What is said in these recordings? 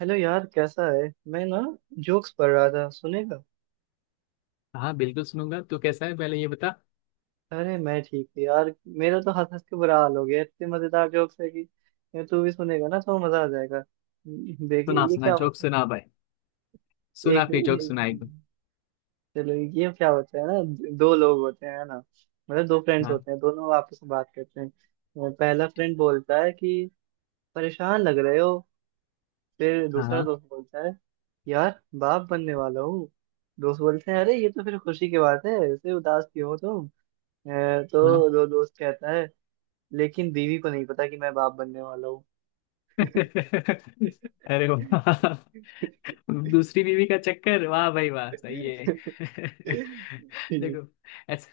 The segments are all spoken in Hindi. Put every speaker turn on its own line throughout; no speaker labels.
हेलो यार, कैसा है। मैं ना जोक्स पढ़ रहा था, सुनेगा?
हाँ, बिल्कुल सुनूंगा। तू कैसा है पहले ये बता।
अरे, मैं ठीक हूँ यार। मेरा तो हंस हंस के बुरा हाल हो गया, इतने मजेदार जोक्स है कि ये तू भी सुनेगा ना तो मजा आ जाएगा। देखिए
सुना
ये
सुना
क्या
जोक
होता है।
सुना भाई। सुना
एक,
फिर जोक सुनाई तू।
चलो ये क्या होता है ना। दो लोग होते हैं ना, मतलब दो फ्रेंड्स
हाँ।
होते हैं, दोनों आपस में बात करते हैं। पहला फ्रेंड बोलता है कि परेशान लग रहे हो? फिर दूसरा
हाँ।
दोस्त बोलता है, यार बाप बनने वाला हूँ। दोस्त बोलते हैं, अरे ये तो फिर खुशी की बात है, ऐसे उदास क्यों हो तुम? अ,
हाँ।
तो दो दोस्त कहता है, लेकिन बीवी को नहीं पता कि मैं बाप बनने वाला हूँ।
अरे वाह। दूसरी बीवी का चक्कर, वाह भाई वाह, सही है। देखो, ऐसा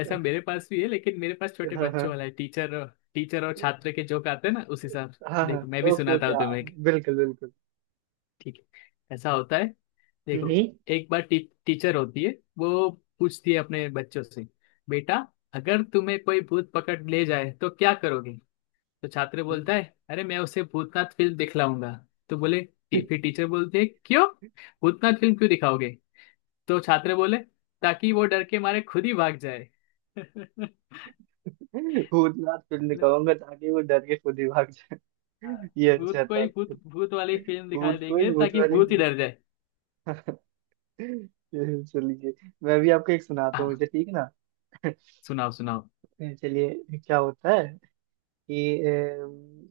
ऐसा मेरे पास भी है, लेकिन मेरे पास छोटे
हाँ
बच्चों
हाँ।
वाला है। टीचर, टीचर और छात्र के जोक आते हैं ना, उस हिसाब से।
हाँ हाँ।
देखो, मैं भी
ओके
सुनाता
ओके,
हूँ
हाँ,
तुम्हें।
बिल्कुल बिल्कुल।
ठीक है, ऐसा होता है। देखो,
हम्म।
एक बार टीचर होती है। वो पूछती है अपने बच्चों से, बेटा अगर तुम्हें कोई भूत पकड़ ले जाए तो क्या करोगे। तो छात्र बोलता है, अरे मैं उसे भूतनाथ फिल्म दिखलाऊंगा। तो बोले, फिर टीचर बोलते है, क्यों भूतनाथ फिल्म क्यों दिखाओगे। तो छात्र बोले, ताकि वो डर के मारे खुद ही भाग जाए। मतलब,
भूतनाथ फिल्म कहूंगा ताकि वो डर के खुद ही भाग जाए।
आ,
ये
भूत
अच्छा
को
था।
ही भूत भूत वाली फिल्म दिखा
भूत कोई
देंगे,
भूत
ताकि
वाली
भूत ही
भूत।
डर जाए।
चलिए, मैं भी आपको एक सुनाता हूँ
हाँ।
मुझे, ठीक ना?
सुनाओ सुनाओ।
चलिए क्या होता है कि अम,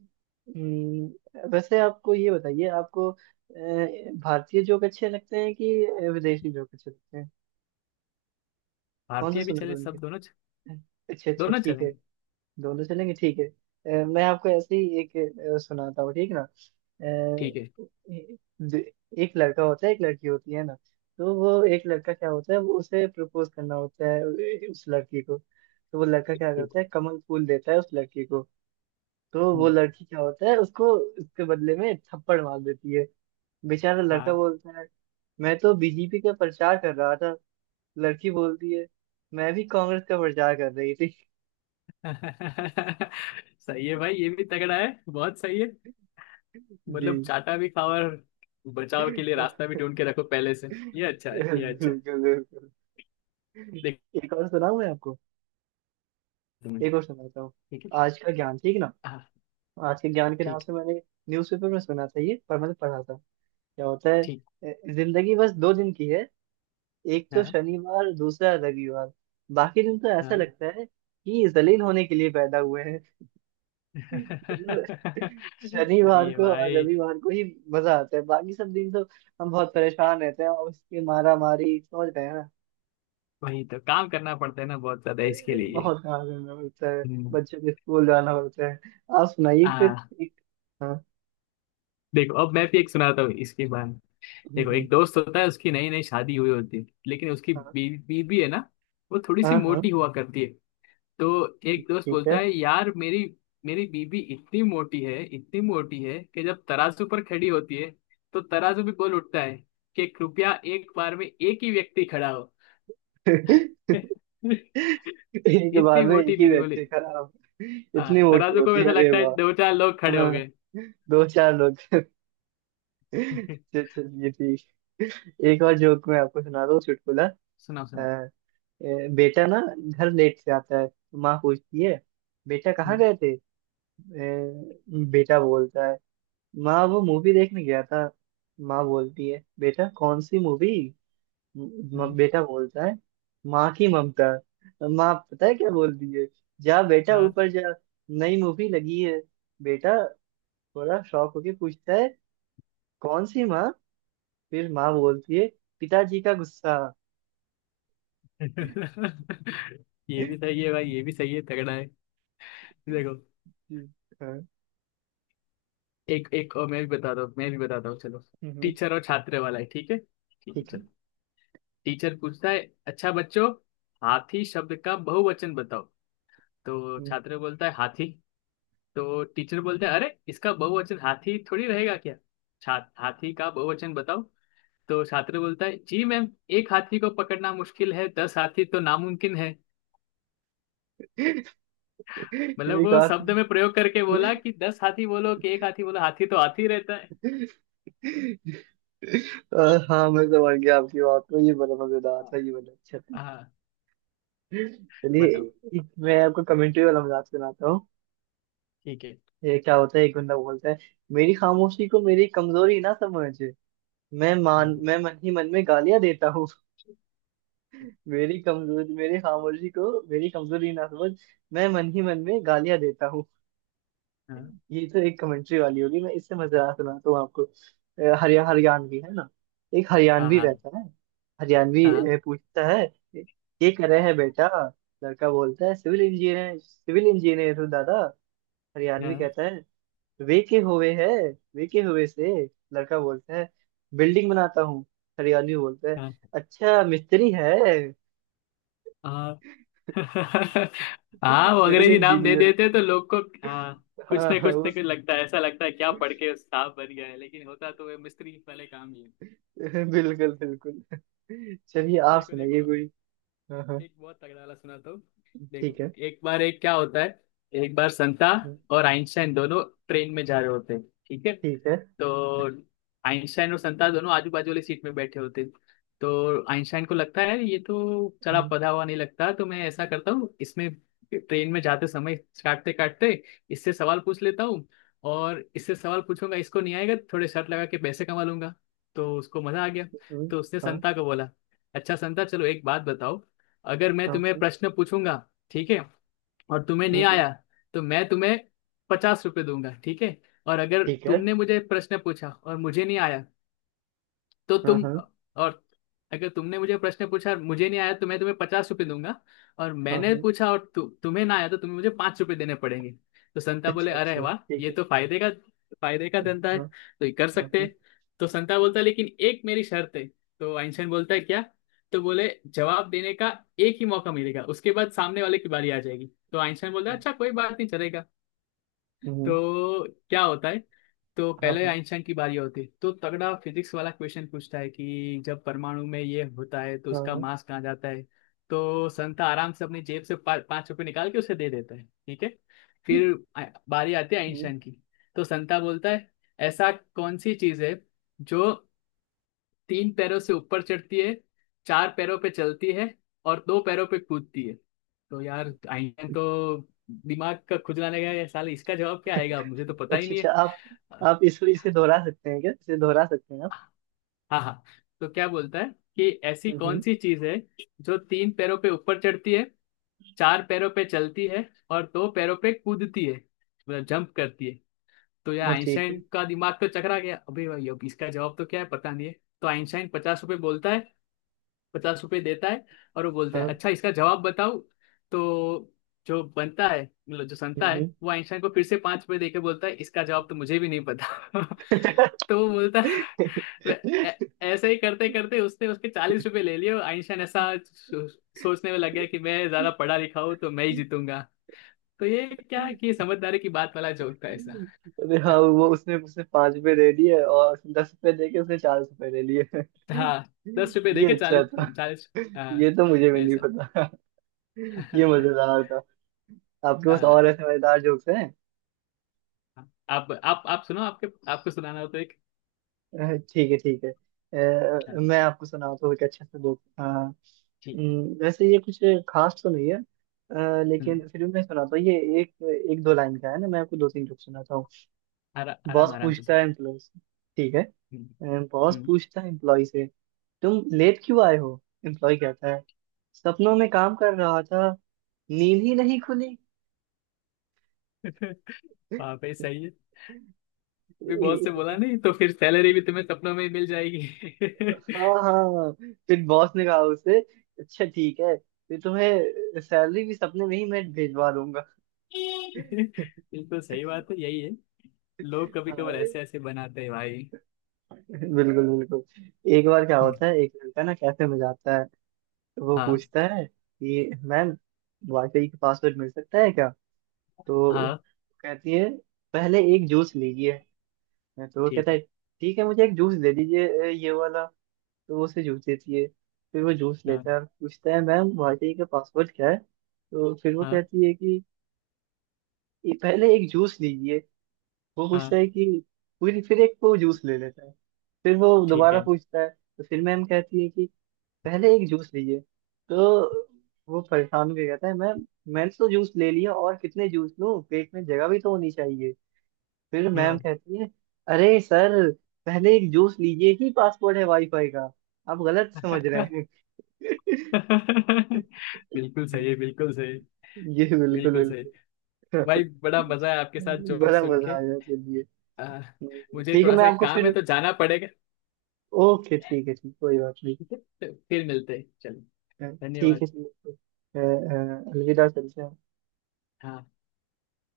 अम, वैसे आपको ये बताइए, आपको भारतीय जोक अच्छे लगते हैं कि विदेशी जोक अच्छे लगते हैं? कौन सा
भारतीय भी
सुनना
चले,
पसंद
सब
करते
दोनों।
हैं? अच्छा अच्छा
दोनों
ठीक है।
चलेंगे
दोनों चलेंगे ठीक है। मैं आपको ऐसे ही एक सुनाता हूँ, ठीक ना?
ठीक है।
दे- एक लड़का होता है, एक लड़की होती है ना। तो वो एक लड़का क्या होता है, वो उसे प्रपोज करना होता है उस लड़की को। तो वो लड़का क्या
ठीक है।
करता है, कमल फूल देता है उस लड़की को। तो वो
हम्म।
लड़की क्या होता है, उसको उसके बदले में थप्पड़ मार देती है। बेचारा लड़का
हाँ।
बोलता है, मैं तो बीजेपी का प्रचार कर रहा था। लड़की बोलती है, मैं भी कांग्रेस का प्रचार कर रही थी।
सही है भाई, ये भी तगड़ा है, बहुत सही है।
जी।
मतलब चाटा भी खाओ, और बचाव के लिए रास्ता भी ढूंढ के रखो पहले से। ये अच्छा है, ये अच्छा
बिल्कुल
है।
बिल्कुल।
देख।
एक और सुनाऊं मैं आपको?
तुम्हें।
एक और सुनाता हूँ।
ठीक है।
आज का ज्ञान, ठीक ना?
हाँ।
आज के ज्ञान के नाम
ठीक।
से मैंने न्यूज़पेपर में सुना था ये, पर मैंने पढ़ा था। क्या होता है?
ठीक।
जिंदगी बस 2 दिन की है, एक तो
हाँ।
शनिवार, दूसरा रविवार। बाकी दिन तो ऐसा
हाँ।
लगता है कि जलील होने के लिए पैदा हुए हैं। मतलब,
सही
शनिवार
है
को और
भाई।
रविवार को ही मजा आता है, बाकी सब दिन तो हम बहुत परेशान रहते हैं और उसकी मारा मारी, समझ रहे हैं ना?
वही तो काम करना पड़ता है ना, बहुत ज्यादा इसके लिए।
बहुत काम करना पड़ता है।
हम्म।
बच्चों के स्कूल जाना पड़ता है। आप सुनाइए फिर
हाँ।
एक। हाँ।
देखो, अब मैं भी एक सुनाता हूँ इसके बाद।
हम्म,
देखो,
हम्म।
एक दोस्त होता है, उसकी नई नई शादी हुई होती है, लेकिन उसकी
हाँ
बीवी, बीवी है ना, वो थोड़ी सी
हाँ। हाँ
मोटी हुआ करती है। तो एक दोस्त
ठीक
बोलता
है।
है, यार मेरी मेरी बीवी इतनी मोटी है, इतनी मोटी है कि जब तराजू पर खड़ी होती है तो तराजू भी बोल उठता है कि कृपया एक बार में एक ही व्यक्ति खड़ा हो।
एक बार
इतनी
में एक
मोटी
ही
बीवी बोले।
व्यक्ति खराब।
हाँ,
इतनी मोटी
तराजू को
होती है,
ऐसा
अरे
लगता है दो
वाह।
चार लोग खड़े हो
हाँ।
गए।
दो चार लोग। चलिए ठीक, एक और जोक मैं आपको सुना दूं, चुटकुला। अ,
सुनाओ सुनाओ।
बेटा ना घर लेट से आता है, तो माँ पूछती है, बेटा कहाँ
हम्म।
गए थे? बेटा बोलता है, माँ वो मूवी देखने गया था। माँ बोलती है, बेटा कौन सी मूवी?
हम्म।
बेटा बोलता है, माँ की ममता। माँ पता है क्या बोलती है? जा बेटा
हाँ।
ऊपर जा, नई मूवी लगी है। बेटा थोड़ा शॉक होके पूछता है, कौन सी माँ? फिर माँ बोलती है, पिताजी का गुस्सा।
ये भी सही है भाई, ये भी सही है, तगड़ा है। देखो,
हाँ।
एक एक और मैं भी बताता हूँ, मैं भी बताता हूँ चलो।
हम्म।
टीचर और छात्र वाला है, ठीक है, ठीक है
ठीक है।
चलो। टीचर पूछता है, अच्छा बच्चों, हाथी शब्द का बहुवचन बताओ। तो
हम्म।
छात्र बोलता है, हाथी। तो टीचर बोलता है, अरे इसका बहुवचन हाथी थोड़ी रहेगा क्या। छात्र, हाथी का बहुवचन बताओ। तो छात्र बोलता है, जी मैम, एक हाथी को पकड़ना मुश्किल है, 10 हाथी तो नामुमकिन है। मतलब
एक
वो
और।
शब्द में प्रयोग करके बोला कि 10 हाथी बोलो कि एक हाथी बोलो, हाथी तो हाथी रहता है।
अ, हाँ, मैं समझ गया आपकी बात को, ये बड़ा मजेदार
हाँ।
था, ये बड़ा अच्छा था।
हाँ।
चलिए,
बताओ।
मैं आपको कमेंट्री वाला मजाक सुनाता हूँ।
ठीक है।
ये क्या होता है, एक बंदा बोलता है, मेरी खामोशी को मेरी कमजोरी ना समझ,
हाँ।
मैं मन ही मन में गालियां देता हूँ। मेरी खामोशी को मेरी कमजोरी ना समझ, मैं मन ही मन में गालियां देता हूँ।
हाँ।
ये तो एक कमेंट्री वाली होगी, मैं इससे मजेदार सुनाता हूँ आपको। हरियाणवी है ना, एक
हाँ।
हरियाणवी
हाँ।
रहता है। हरियाणवी
हाँ।
पूछता है, ये कर रहे हैं बेटा? लड़का बोलता है, सिविल इंजीनियर हूँ दादा। हरियाणवी
हाँ।
कहता है, वे के हुए है, वे के हुए से? लड़का बोलता है, बिल्डिंग बनाता हूँ। हरियाणवी बोलता है, अच्छा मिस्त्री है।
हाँ। हाँ, वो
सिविल
अंग्रेजी नाम दे
इंजीनियर।
देते हैं तो लोग को। हाँ, कुछ
हाँ
ना
हाँ,
कुछ ना
उस।
कुछ लगता है, ऐसा लगता है क्या पढ़ के उस साहब बन गया है, लेकिन होता तो वे मिस्त्री वाले काम ही है।
बिल्कुल बिल्कुल। चलिए आप
देखो
सुनाइए
देखो,
कोई। हाँ हाँ,
एक बहुत तगड़ा वाला सुनाता हूँ। देखो,
ठीक है
एक बार एक क्या होता है, एक बार संता और आइंस्टाइन दोनों ट्रेन में जा रहे होते हैं, ठीक है।
ठीक है।
तो आइंस्टाइन और संता दोनों आजू बाजू वाली सीट में बैठे होते हैं। तो आइंस्टाइन को लगता है, ये तो चला पधा हुआ नहीं लगता, तो मैं ऐसा करता हूँ, इसमें ट्रेन में जाते समय काटते काटते इससे सवाल पूछ लेता हूँ। और इससे सवाल पूछूंगा, इसको नहीं आएगा तो थोड़े शर्त लगा के पैसे कमा लूंगा। तो उसको मजा आ गया। तो उसने
हाँ
संता को बोला, अच्छा संता, चलो एक बात बताओ, अगर मैं
हाँ
तुम्हें
हाँ,
प्रश्न पूछूंगा, ठीक है, और तुम्हें
हम्म,
नहीं
हम्म,
आया तो मैं तुम्हें 50 रुपये दूंगा, ठीक है। और अगर
ठीक है।
तुमने मुझे प्रश्न पूछा और मुझे नहीं आया तो
हाँ
तुम,
हाँ
और अगर तुमने मुझे प्रश्न पूछा और मुझे नहीं आया तो मैं तुम्हें पचास रुपये दूंगा। और
हाँ
मैंने
हाँ।
पूछा और तुम्हें ना आया तो तुम्हें मुझे 5 रुपये देने पड़ेंगे। तो संता बोले,
अच्छा
अरे
अच्छा
वाह,
ठीक
ये
है।
तो फायदे का, फायदे का धंधा है,
हाँ
तो ये कर
हाँ
सकते
हाँ।
हैं। तो संता बोलता है, लेकिन एक मेरी शर्त है। तो आइंस्टाइन बोलता है, क्या। तो बोले, जवाब देने का एक ही मौका मिलेगा, उसके बाद सामने वाले की बारी आ जाएगी। तो आइंस्टाइन बोलता है, अच्छा कोई बात नहीं, चलेगा।
हम्म,
तो क्या होता है, तो
हाँ
पहले
हाँ
आइंस्टाइन की बारी होती है, तो तगड़ा फिजिक्स वाला क्वेश्चन पूछता है कि जब परमाणु में ये होता है तो
हाँ
उसका
हाँ।
मास कहाँ जाता है। तो संता आराम से अपनी जेब से 5 रुपये निकाल के उसे दे देता है, ठीक है। फिर आ- बारी आती है
हम्म।
आइंस्टाइन की। तो संता बोलता है, ऐसा कौन सी चीज़ है जो तीन पैरों से ऊपर चढ़ती है, चार पैरों पे चलती है और दो पैरों पे कूदती है। तो यार आइंस्टाइन तो दिमाग का खुजलाने गया, ये साले इसका जवाब क्या आएगा, मुझे तो पता ही
अच्छा
नहीं है।
अच्छा, आप
हाँ।
आप इसको इसे दोहरा सकते हैं क्या, इसे दोहरा सकते हैं आप?
हाँ। तो क्या बोलता है कि ऐसी कौन
हम्म।
सी चीज है जो तीन पैरों पे ऊपर चढ़ती है, चार पैरों पे चलती है और दो पैरों पे कूदती है, मतलब जंप करती है। तो यार
हाँ ठीक है।
आइंस्टाइन का दिमाग तो चकरा गया अभी भाई, अब इसका जवाब तो क्या है पता नहीं है। तो आइंस्टाइन 50 रुपये बोलता है, 50 रुपये देता है, और वो बोलता है,
हाँ।
अच्छा इसका जवाब बताओ। तो जो बनता है, मतलब जो संता है,
हम्म।
वो आइंस्टाइन को फिर से 5 रुपये देके बोलता है, इसका जवाब तो मुझे भी नहीं पता। तो वो बोलता है, वे- "ऐ- ऐसे ही करते करते उसने उसके 40 रुपये ले लिए। और आइंस्टाइन ऐसा सोचने में लग गया कि मैं ज्यादा पढ़ा लिखा हूँ तो मैं ही जीतूंगा। तो ये क्या है
अरे
कि ये समझदारी की बात वाला जोक था ऐसा।
हाँ, वो उसने उसने 5 रुपए दे दिए और 10 रुपए दे के उसने 4 रुपए ले लिए।
हाँ। 10 रुपए
ये
देके
अच्छा
चालीस।
था।
चालीस। हाँ।
ये तो मुझे भी नहीं
ऐसा।
पता। ये मजेदार था। आपके पास और
हाँ,
ऐसे मजेदार जोक्स हैं?
आप सुनो, आपके, आपको सुनाना हो तो एक।
ठीक है ठीक है,
हाँ,
मैं आपको सुनाता हूँ एक अच्छे से जोक। हाँ।
ठीक।
वैसे ये कुछ खास तो नहीं है,
हम्म।
लेकिन फिर भी मैं सुनाता हूँ ये। एक एक दो लाइन का है ना, मैं आपको दो तीन जोक सुनाता हूँ।
आराम
बॉस
आराम से
पूछता
सुनो।
है एम्प्लॉय से, ठीक
हम्म।
है। बॉस
हम्म।
पूछता है एम्प्लॉय से, तुम लेट क्यों आए हो? एम्प्लॉय कहता है, सपनों में काम कर रहा था, नींद ही नहीं खुली।
हाँ भाई सही है। भी बॉस से बोला, नहीं तो फिर सैलरी भी तुम्हें सपनों में ही मिल जाएगी।
हाँ हाँ। फिर बॉस ने कहा उसे, अच्छा ठीक है, फिर तुम्हें सैलरी भी सपने में ही मैं भेजवा दूंगा।
बिल्कुल सही बात है, यही है, लोग कभी
हाँ
कभार ऐसे ऐसे बनाते हैं भाई।
बिल्कुल बिल्कुल। एक बार क्या
हम्म।
होता है, एक लड़का ना कैफे में जाता है। तो वो
हाँ।
पूछता है कि मैम, वाईफाई का पासवर्ड मिल सकता है क्या? तो
हाँ।
कहती है, पहले एक जूस लीजिए। तो वो कहता
ठीक
है,
है।
ठीक है, मुझे एक जूस दे दीजिए, ये वाला। तो वो उसे जूस देती है। फिर वो जूस
हाँ।
लेता है और पूछता है, मैम वाईटी का पासवर्ड क्या है? तो फिर वो
हाँ।
कहती है कि "ये पहले एक जूस लीजिए।" वो पूछता
हाँ।
है कि फिर एक वो जूस ले लेता है। फिर वो
ठीक
दोबारा
है।
पूछता है तो फिर मैम कहती है कि पहले एक जूस लीजिए। तो वो परेशान होकर कहता है, मैम, मैंने तो जूस ले लिया, और कितने जूस लूं, पेट में जगह भी तो होनी चाहिए। फिर मैम
हाँ।
कहती है, अरे सर, "पहले एक जूस लीजिए" ही पासवर्ड है वाईफाई का, आप गलत समझ रहे हैं।
बिल्कुल सही है, बिल्कुल सही।
ये बिल्कुल
बिल्कुल सही।
बिल्कुल।
भाई बड़ा मजा है आपके साथ जोक
बड़ा
सुन
मजा
के।
आया, चलिए।
आ, मुझे
ठीक है,
थोड़ा
मैं
सा एक
आपको
काम है
फिर।
तो जाना पड़ेगा।
ओके ठीक है ठीक, कोई बात नहीं।
ठीक है? तो फिर मिलते हैं, चलो।
अ, ठीक
धन्यवाद।
है चलिए, अलविदा चलते हैं।
हाँ।